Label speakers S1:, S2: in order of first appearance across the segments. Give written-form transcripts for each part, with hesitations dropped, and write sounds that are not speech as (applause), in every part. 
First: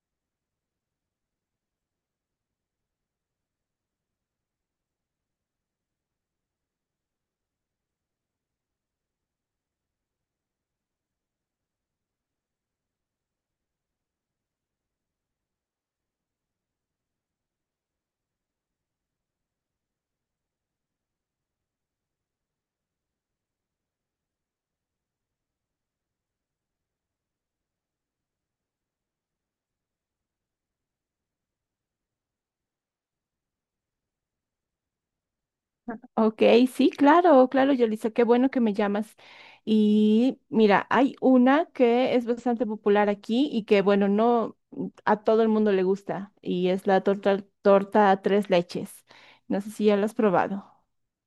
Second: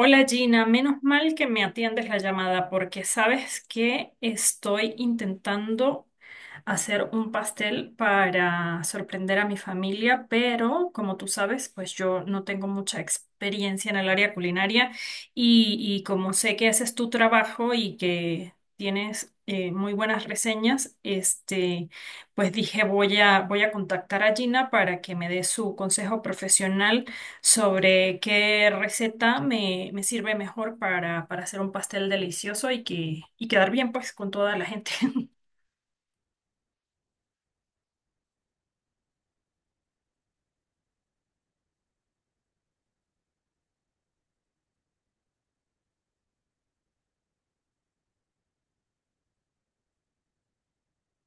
S1: Hola Gina, menos mal que me atiendes la llamada porque sabes que estoy intentando hacer un pastel para sorprender a mi familia, pero como tú sabes, pues yo no tengo mucha experiencia en el área culinaria y como sé que haces tu trabajo y que tienes muy buenas reseñas, este, pues dije voy a contactar a Gina para que me dé su consejo profesional sobre qué receta me sirve mejor para hacer un pastel delicioso y quedar bien pues con toda la gente. (laughs)
S2: Ok, sí, claro, claro, Yolisa, qué bueno que me llamas. Y mira, hay una que es bastante popular aquí y que, bueno, no a todo el mundo le gusta y es la torta tres leches. No sé si ya la has probado.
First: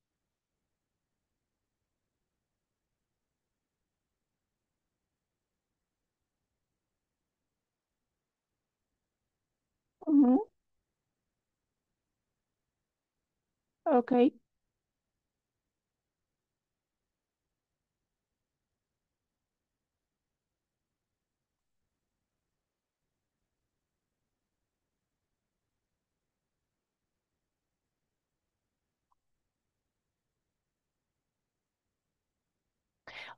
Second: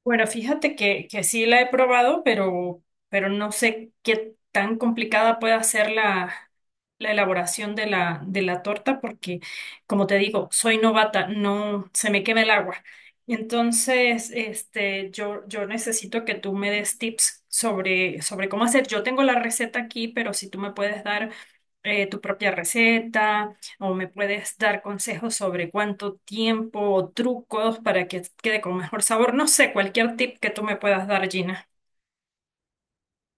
S1: Bueno, fíjate que sí la he probado, pero no sé qué tan complicada pueda ser la elaboración de la torta, porque, como te
S2: Ujú.
S1: digo, soy novata, no se me quema el agua.
S2: Ok.
S1: Entonces, este, yo necesito que tú me des tips sobre cómo hacer. Yo tengo la receta aquí, pero si tú me puedes dar tu propia receta o me puedes dar consejos sobre cuánto tiempo o trucos para que quede con mejor sabor. No sé, cualquier tip que tú me puedas dar, Gina.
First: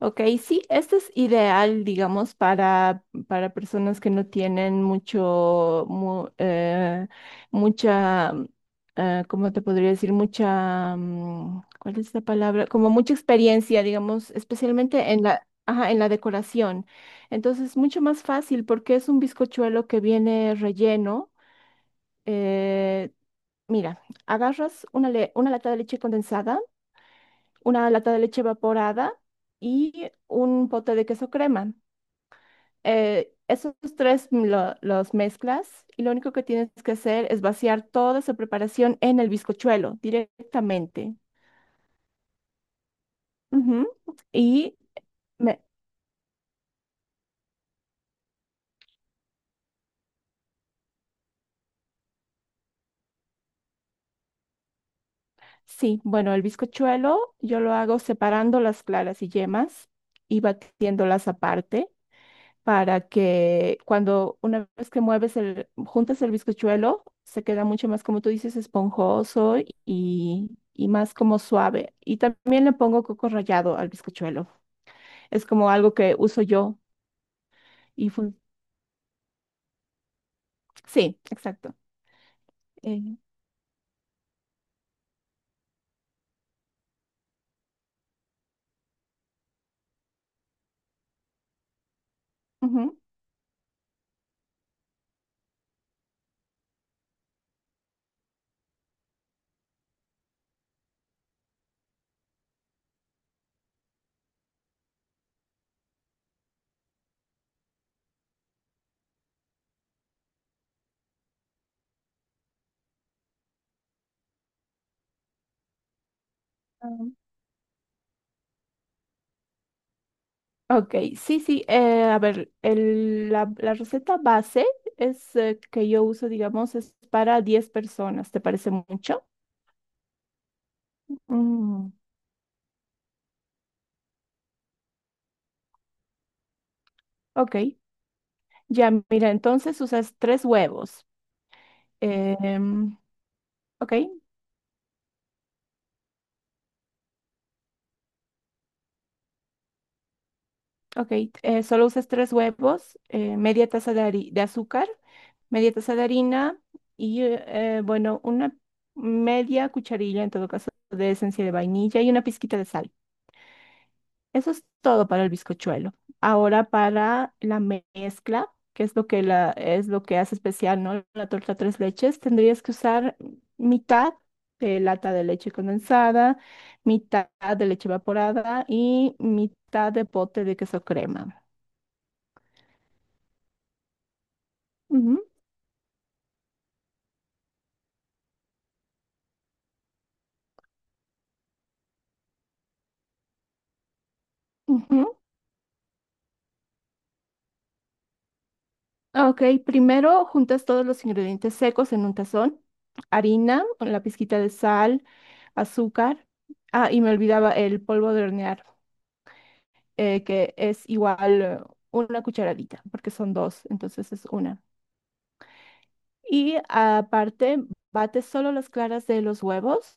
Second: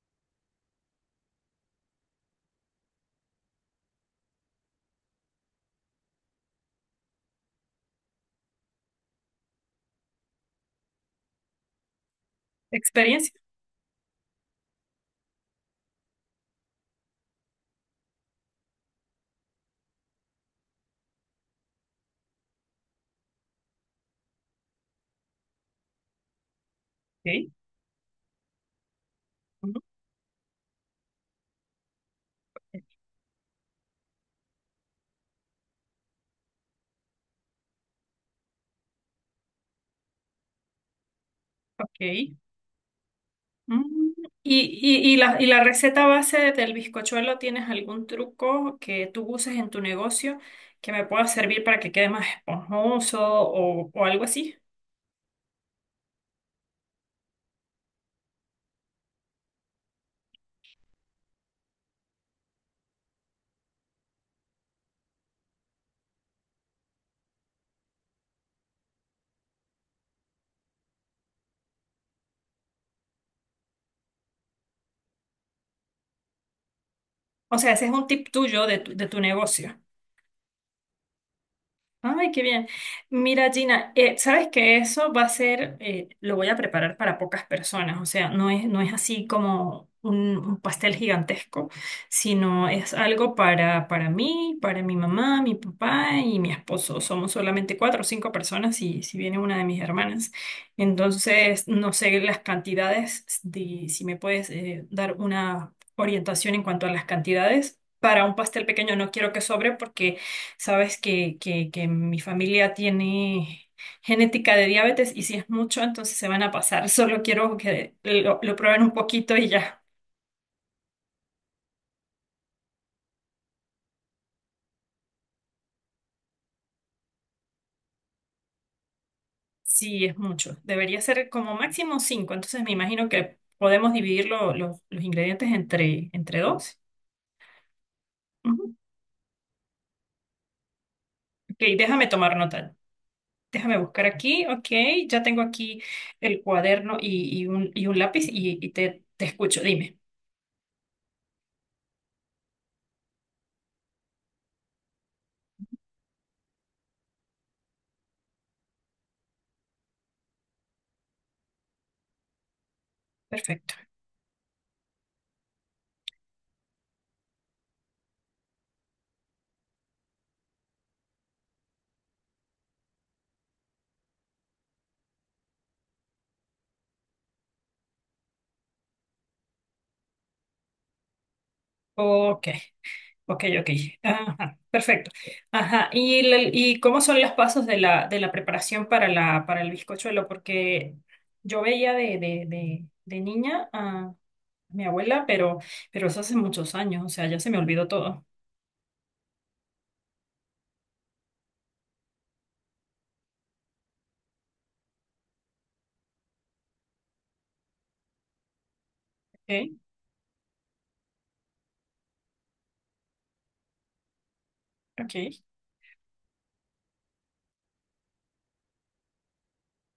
S2: Ok, sí, este es ideal, digamos, para personas que no tienen mucha, ¿cómo te podría decir? Mucha, ¿cuál es la palabra? Como mucha
S1: ¿Experiencia?
S2: experiencia, digamos, especialmente en la, ajá, en la decoración. Entonces, mucho más fácil porque es un bizcochuelo que viene relleno. eh, Mira, agarras una lata de leche condensada,
S1: Ok.
S2: una lata de leche evaporada
S1: Ujú.
S2: y un pote de queso crema. Esos tres los mezclas y lo único que tienes que hacer es vaciar toda esa preparación en el bizcochuelo directamente.
S1: Ok.
S2: Ujú.
S1: Mm,
S2: Y
S1: ¿Y, y, y la, y
S2: me-
S1: la receta base del bizcochuelo, ¿tienes algún truco que tú uses en tu negocio que me pueda servir para que quede más esponjoso o algo así?
S2: sí, bueno, el bizcochuelo yo lo hago separando las claras y yemas y batiéndolas aparte, para que cuando una vez que mueves el, juntas el bizcochuelo, se queda mucho más, como tú dices, esponjoso y más como suave. Y también le pongo coco rallado al bizcochuelo. Es como algo que uso yo.
S1: O sea, ese es un
S2: y
S1: tip
S2: fun-
S1: tuyo de tu negocio.
S2: sí, exacto.
S1: Ay, qué bien.
S2: Eh,
S1: Mira, Gina, sabes que eso va a ser, lo voy a preparar para pocas personas, o sea, no es así como un pastel gigantesco, sino es
S2: Ujú.
S1: algo para mí, para mi mamá, mi papá y mi esposo. Somos solamente cuatro o cinco personas y si viene una de mis hermanas. Entonces, no sé las cantidades, si me puedes, dar una orientación en cuanto a las cantidades. Para un pastel pequeño no quiero que sobre porque sabes que mi familia tiene genética de diabetes y si es mucho, entonces se van a pasar. (laughs)
S2: Ah,
S1: Solo quiero que lo prueben un poquito y ya.
S2: ok, sí, sí. A ver, la receta base es, que yo uso, digamos, es para 10 personas. ¿Te parece mucho?
S1: Sí, es mucho. Debería ser como
S2: Mm,
S1: máximo cinco. Entonces me imagino que podemos dividir los ingredientes entre dos.
S2: ok.
S1: Ujú.
S2: Ya, mira, entonces usas tres huevos.
S1: Ok, déjame tomar nota.
S2: Em,
S1: Déjame
S2: ok,
S1: buscar aquí. Ok, ya tengo aquí el cuaderno y un lápiz y te escucho. Dime.
S2: ok. Solo usas tres huevos, media taza de azúcar, media taza de harina y, bueno, una media cucharilla en todo caso de esencia de vainilla y una pizquita de sal.
S1: Perfecto.
S2: Eso es todo para el bizcochuelo. Ahora para la mezcla, que es lo que hace especial, ¿no? La torta tres leches, tendrías que usar mitad de lata de leche condensada, mitad de leche evaporada y mitad de pote de queso crema.
S1: Ok. Ok, ok. Ajá, perfecto.
S2: Ujú,
S1: Ajá. ¿Y cómo son los pasos de la preparación para el bizcochuelo? Porque yo veía de niña a mi
S2: ujú.
S1: abuela, pero eso hace muchos años, o sea, ya se me olvidó todo.
S2: Ok, primero juntas todos los ingredientes secos en un tazón, harina, la pizquita de sal, azúcar. Ah, y me olvidaba el polvo de hornear,
S1: Ok,
S2: que es igual, una cucharadita, porque son dos, entonces es una.
S1: ok.
S2: Y aparte, bates solo las claras de los huevos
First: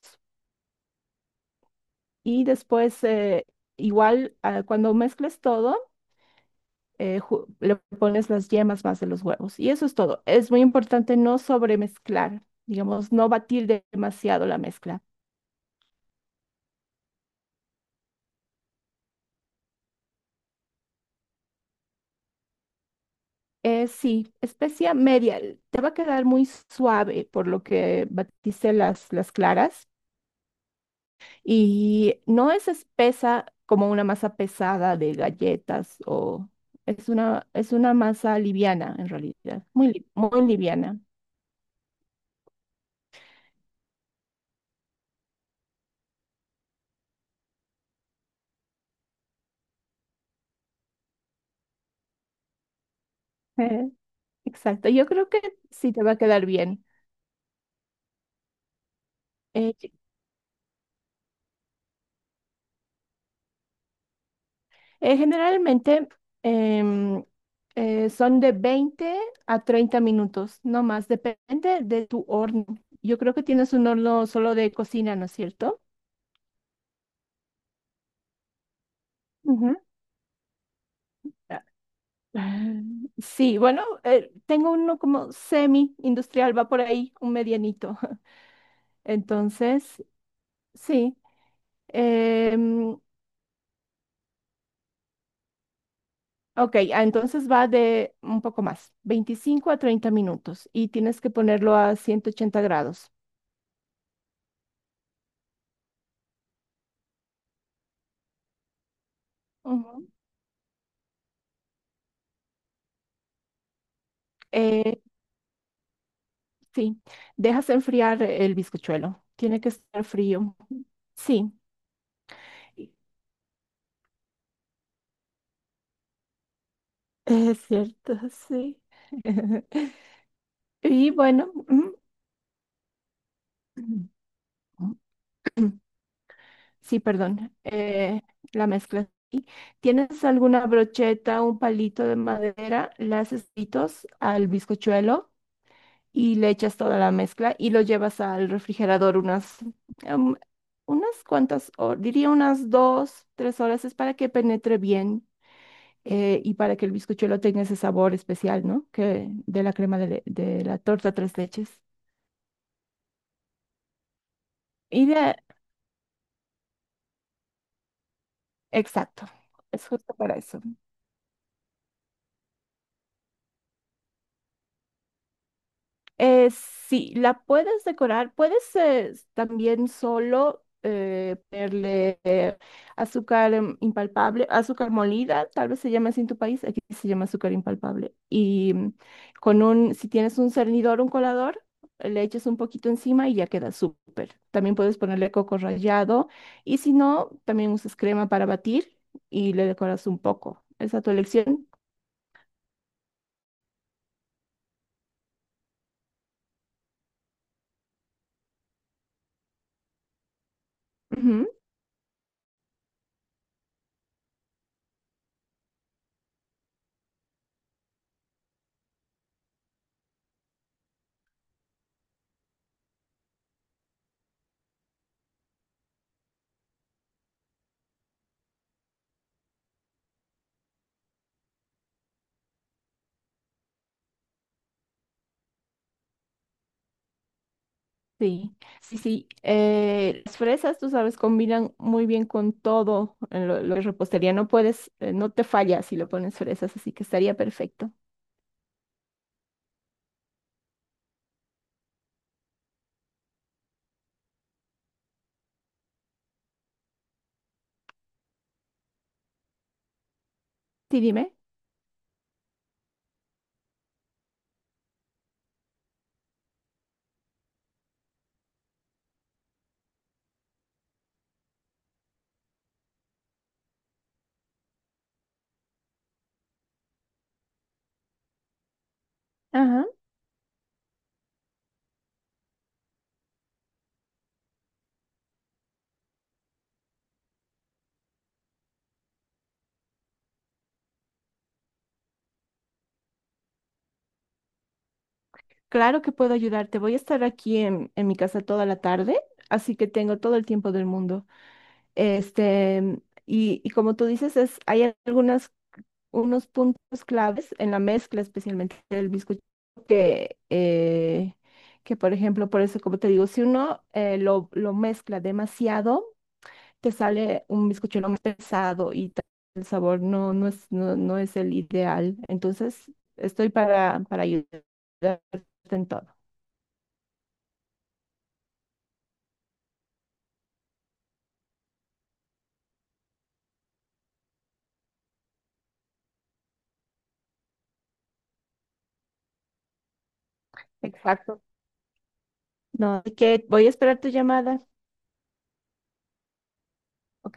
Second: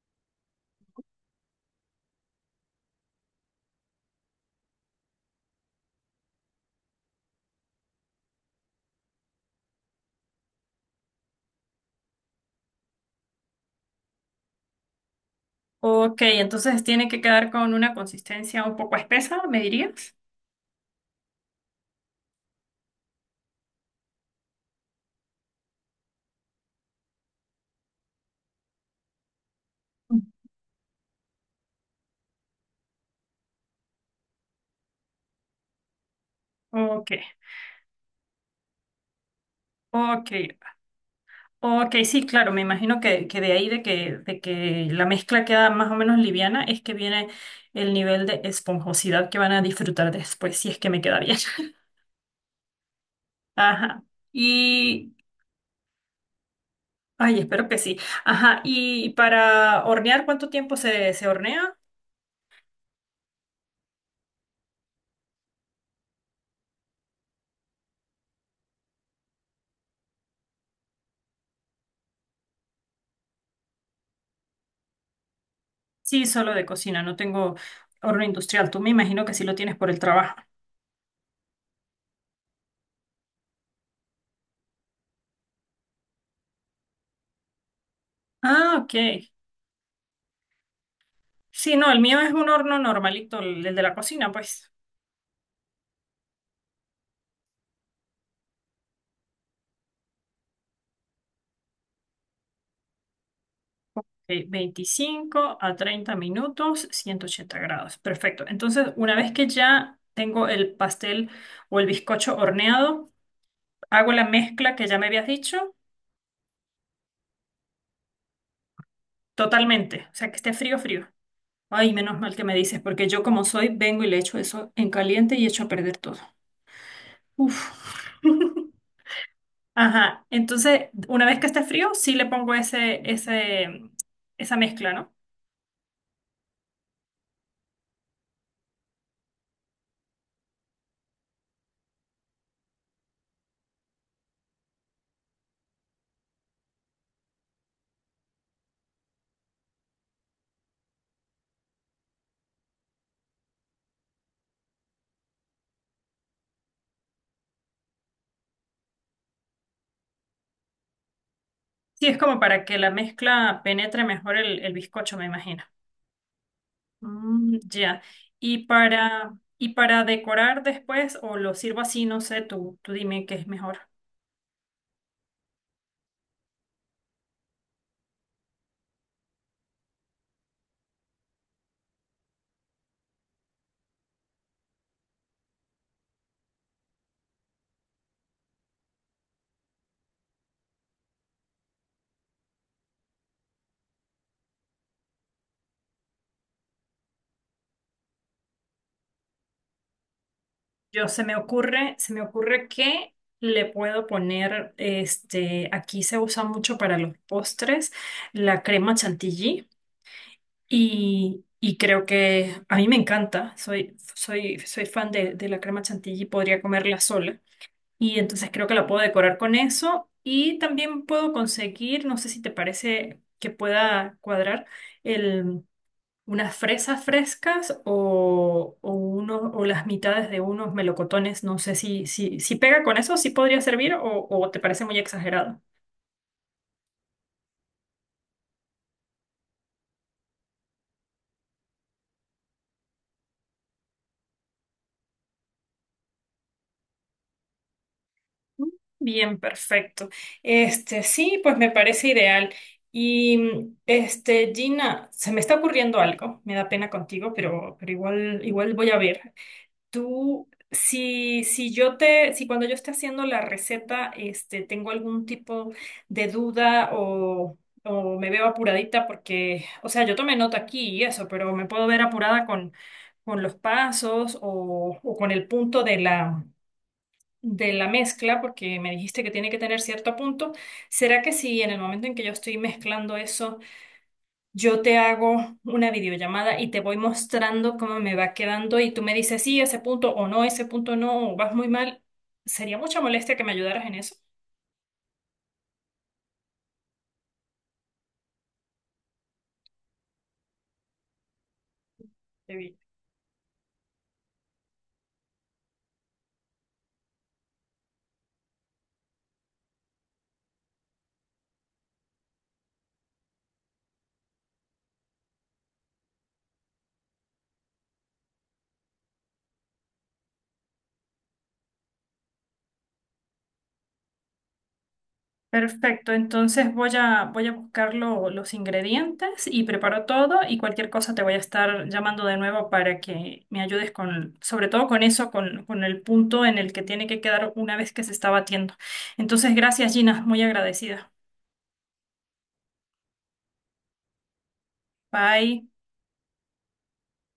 S2: y después, igual, ah, cuando mezcles todo, le pones las yemas más de los huevos. Y eso es todo. Es muy importante no sobremezclar, digamos, no batir demasiado la mezcla.
S1: Ok, entonces tiene que quedar con una consistencia un poco espesa, ¿me dirías?
S2: Sí, especia media. Te va a quedar muy suave por lo que batiste las claras.
S1: Mm.
S2: Y no es espesa como una masa pesada de galletas, o
S1: Ok,
S2: es una masa liviana en realidad, muy, li-
S1: ok.
S2: muy liviana.
S1: Ok, sí, claro, me imagino que de ahí de que la mezcla queda más o menos liviana es que viene el nivel de esponjosidad que van a disfrutar después, si es que me queda bien. (laughs)
S2: Eh,
S1: Ajá.
S2: exacto, yo
S1: Y,
S2: creo que sí te va a quedar bien.
S1: ay, espero que sí. Ajá. Y
S2: Eh,
S1: para hornear, ¿cuánto tiempo se hornea?
S2: Generalmente, em, son de 20 a 30 minutos, no más, depende de tu horno. Yo creo que tienes un horno solo de cocina, ¿no es cierto?
S1: Sí, solo de cocina, no tengo horno industrial. Tú me imagino que sí lo
S2: Ujú.
S1: tienes por el trabajo.
S2: (laughs) Ah, sí, bueno, tengo uno como semi-industrial, va por ahí, un medianito. (laughs)
S1: Ah, ok.
S2: Entonces, sí.
S1: Sí, no, el mío es un horno
S2: em,
S1: normalito, el de la cocina, pues.
S2: ok, ah, entonces va de un poco más, 25 a 30 minutos y tienes que ponerlo a 180 grados.
S1: Ok, 25 a 30 minutos, 180 grados. Perfecto. Entonces, una vez que ya
S2: Ujú.
S1: tengo el pastel o el bizcocho horneado, hago la mezcla que
S2: Eh,
S1: ya me habías dicho
S2: sí, dejas enfriar el bizcochuelo, tiene que
S1: totalmente.
S2: estar
S1: O sea, que esté
S2: frío.
S1: frío, frío.
S2: Sí,
S1: Ay, menos mal que me dices, porque
S2: (laughs)
S1: yo como soy, vengo y le echo eso en caliente y echo a perder todo.
S2: es
S1: Uf.
S2: cierto,
S1: (laughs)
S2: sí. (laughs)
S1: Ajá. Entonces,
S2: Y
S1: una vez que
S2: bueno.
S1: esté frío, sí le pongo ese, ese,
S2: Ujú.
S1: esa mezcla, ¿no?
S2: Sí, perdón, la mezcla. ¿Tienes alguna brocheta, un palito de madera? Le haces pitos al bizcochuelo y le echas toda la mezcla y lo llevas al refrigerador em, unas cuantas horas, diría unas 2, 3 horas, es para que penetre bien, y para que el bizcochuelo tenga ese sabor especial, ¿no? Que de la crema de la torta tres leches.
S1: Sí, es como para que la mezcla penetre mejor el
S2: Y
S1: bizcocho, me
S2: de,
S1: imagino. Mm, ya. Y
S2: exacto,
S1: para, y
S2: es
S1: para
S2: justo para eso.
S1: decorar después, o lo sirvo así, no sé, tú dime qué es mejor.
S2: Sí, la puedes decorar, puedes, también solo, ponerle, azúcar, impalpable, azúcar molida, tal vez se llama así en tu país, aquí se llama azúcar impalpable. Y si tienes un cernidor, un colador, le echas un poquito encima y ya queda súper. También puedes ponerle coco rallado, y si no, también usas crema para batir y le decoras un poco. Esa es a
S1: Yo
S2: tu
S1: se me
S2: elección.
S1: ocurre, se me ocurre que le puedo poner, este, aquí se usa mucho para los postres, la crema chantilly. Y creo que a mí me encanta. Soy fan de la crema chantilly, podría comerla sola. Y entonces creo que la puedo decorar con eso. Y también puedo conseguir, no sé si te parece que pueda cuadrar, el, unas fresas frescas o las mitades de unos melocotones. No sé si pega con eso, si podría servir o te parece muy exagerado.
S2: Sí, sí, sí. Las fresas, tú sabes, combinan muy bien con todo en lo que es repostería. No puedes, no te falla si le pones fresas, así que estaría perfecto.
S1: Bien, perfecto. Este, sí, pues me parece ideal. Y este, Gina, se me está ocurriendo algo. Me da pena contigo, pero igual voy a ver. Tú,
S2: Sí, dime.
S1: si, si yo te, si cuando yo esté haciendo la receta, este, tengo algún tipo de duda o me veo apuradita porque, o sea, yo tomé nota aquí y eso, pero me puedo ver apurada con los pasos o con el punto de la mezcla, porque me dijiste que tiene que tener
S2: Ajá.
S1: cierto punto. ¿Será que si en el momento en que yo estoy mezclando eso, yo te hago una videollamada y te voy mostrando cómo me va quedando y tú me dices, sí, ese punto o no, ese punto no, o vas muy mal? Sería mucha molestia que me ayudaras en eso.
S2: Claro que puedo ayudarte. Voy a estar aquí en mi casa toda la tarde, así que tengo todo el tiempo del mundo.
S1: Qué bien.
S2: Este, y como tú dices, es, hay algunas unos puntos claves en la mezcla, especialmente del bizcocho, que, eh, que por ejemplo, por eso, como te digo, si uno, lo mezcla demasiado, te sale un bizcochuelo más pesado y tal, el sabor no, no es, no, no es el ideal. Entonces, estoy para ayudarte en todo.
S1: Perfecto, entonces voy a, voy a buscar los ingredientes y preparo todo y cualquier cosa te voy a estar llamando de nuevo para que me ayudes con, sobre todo con eso, con el punto en el que tiene que quedar una vez que se está batiendo. Entonces, gracias Gina, muy agradecida.
S2: Exacto. No, así que voy a esperar tu llamada.
S1: Bye.
S2: Ok,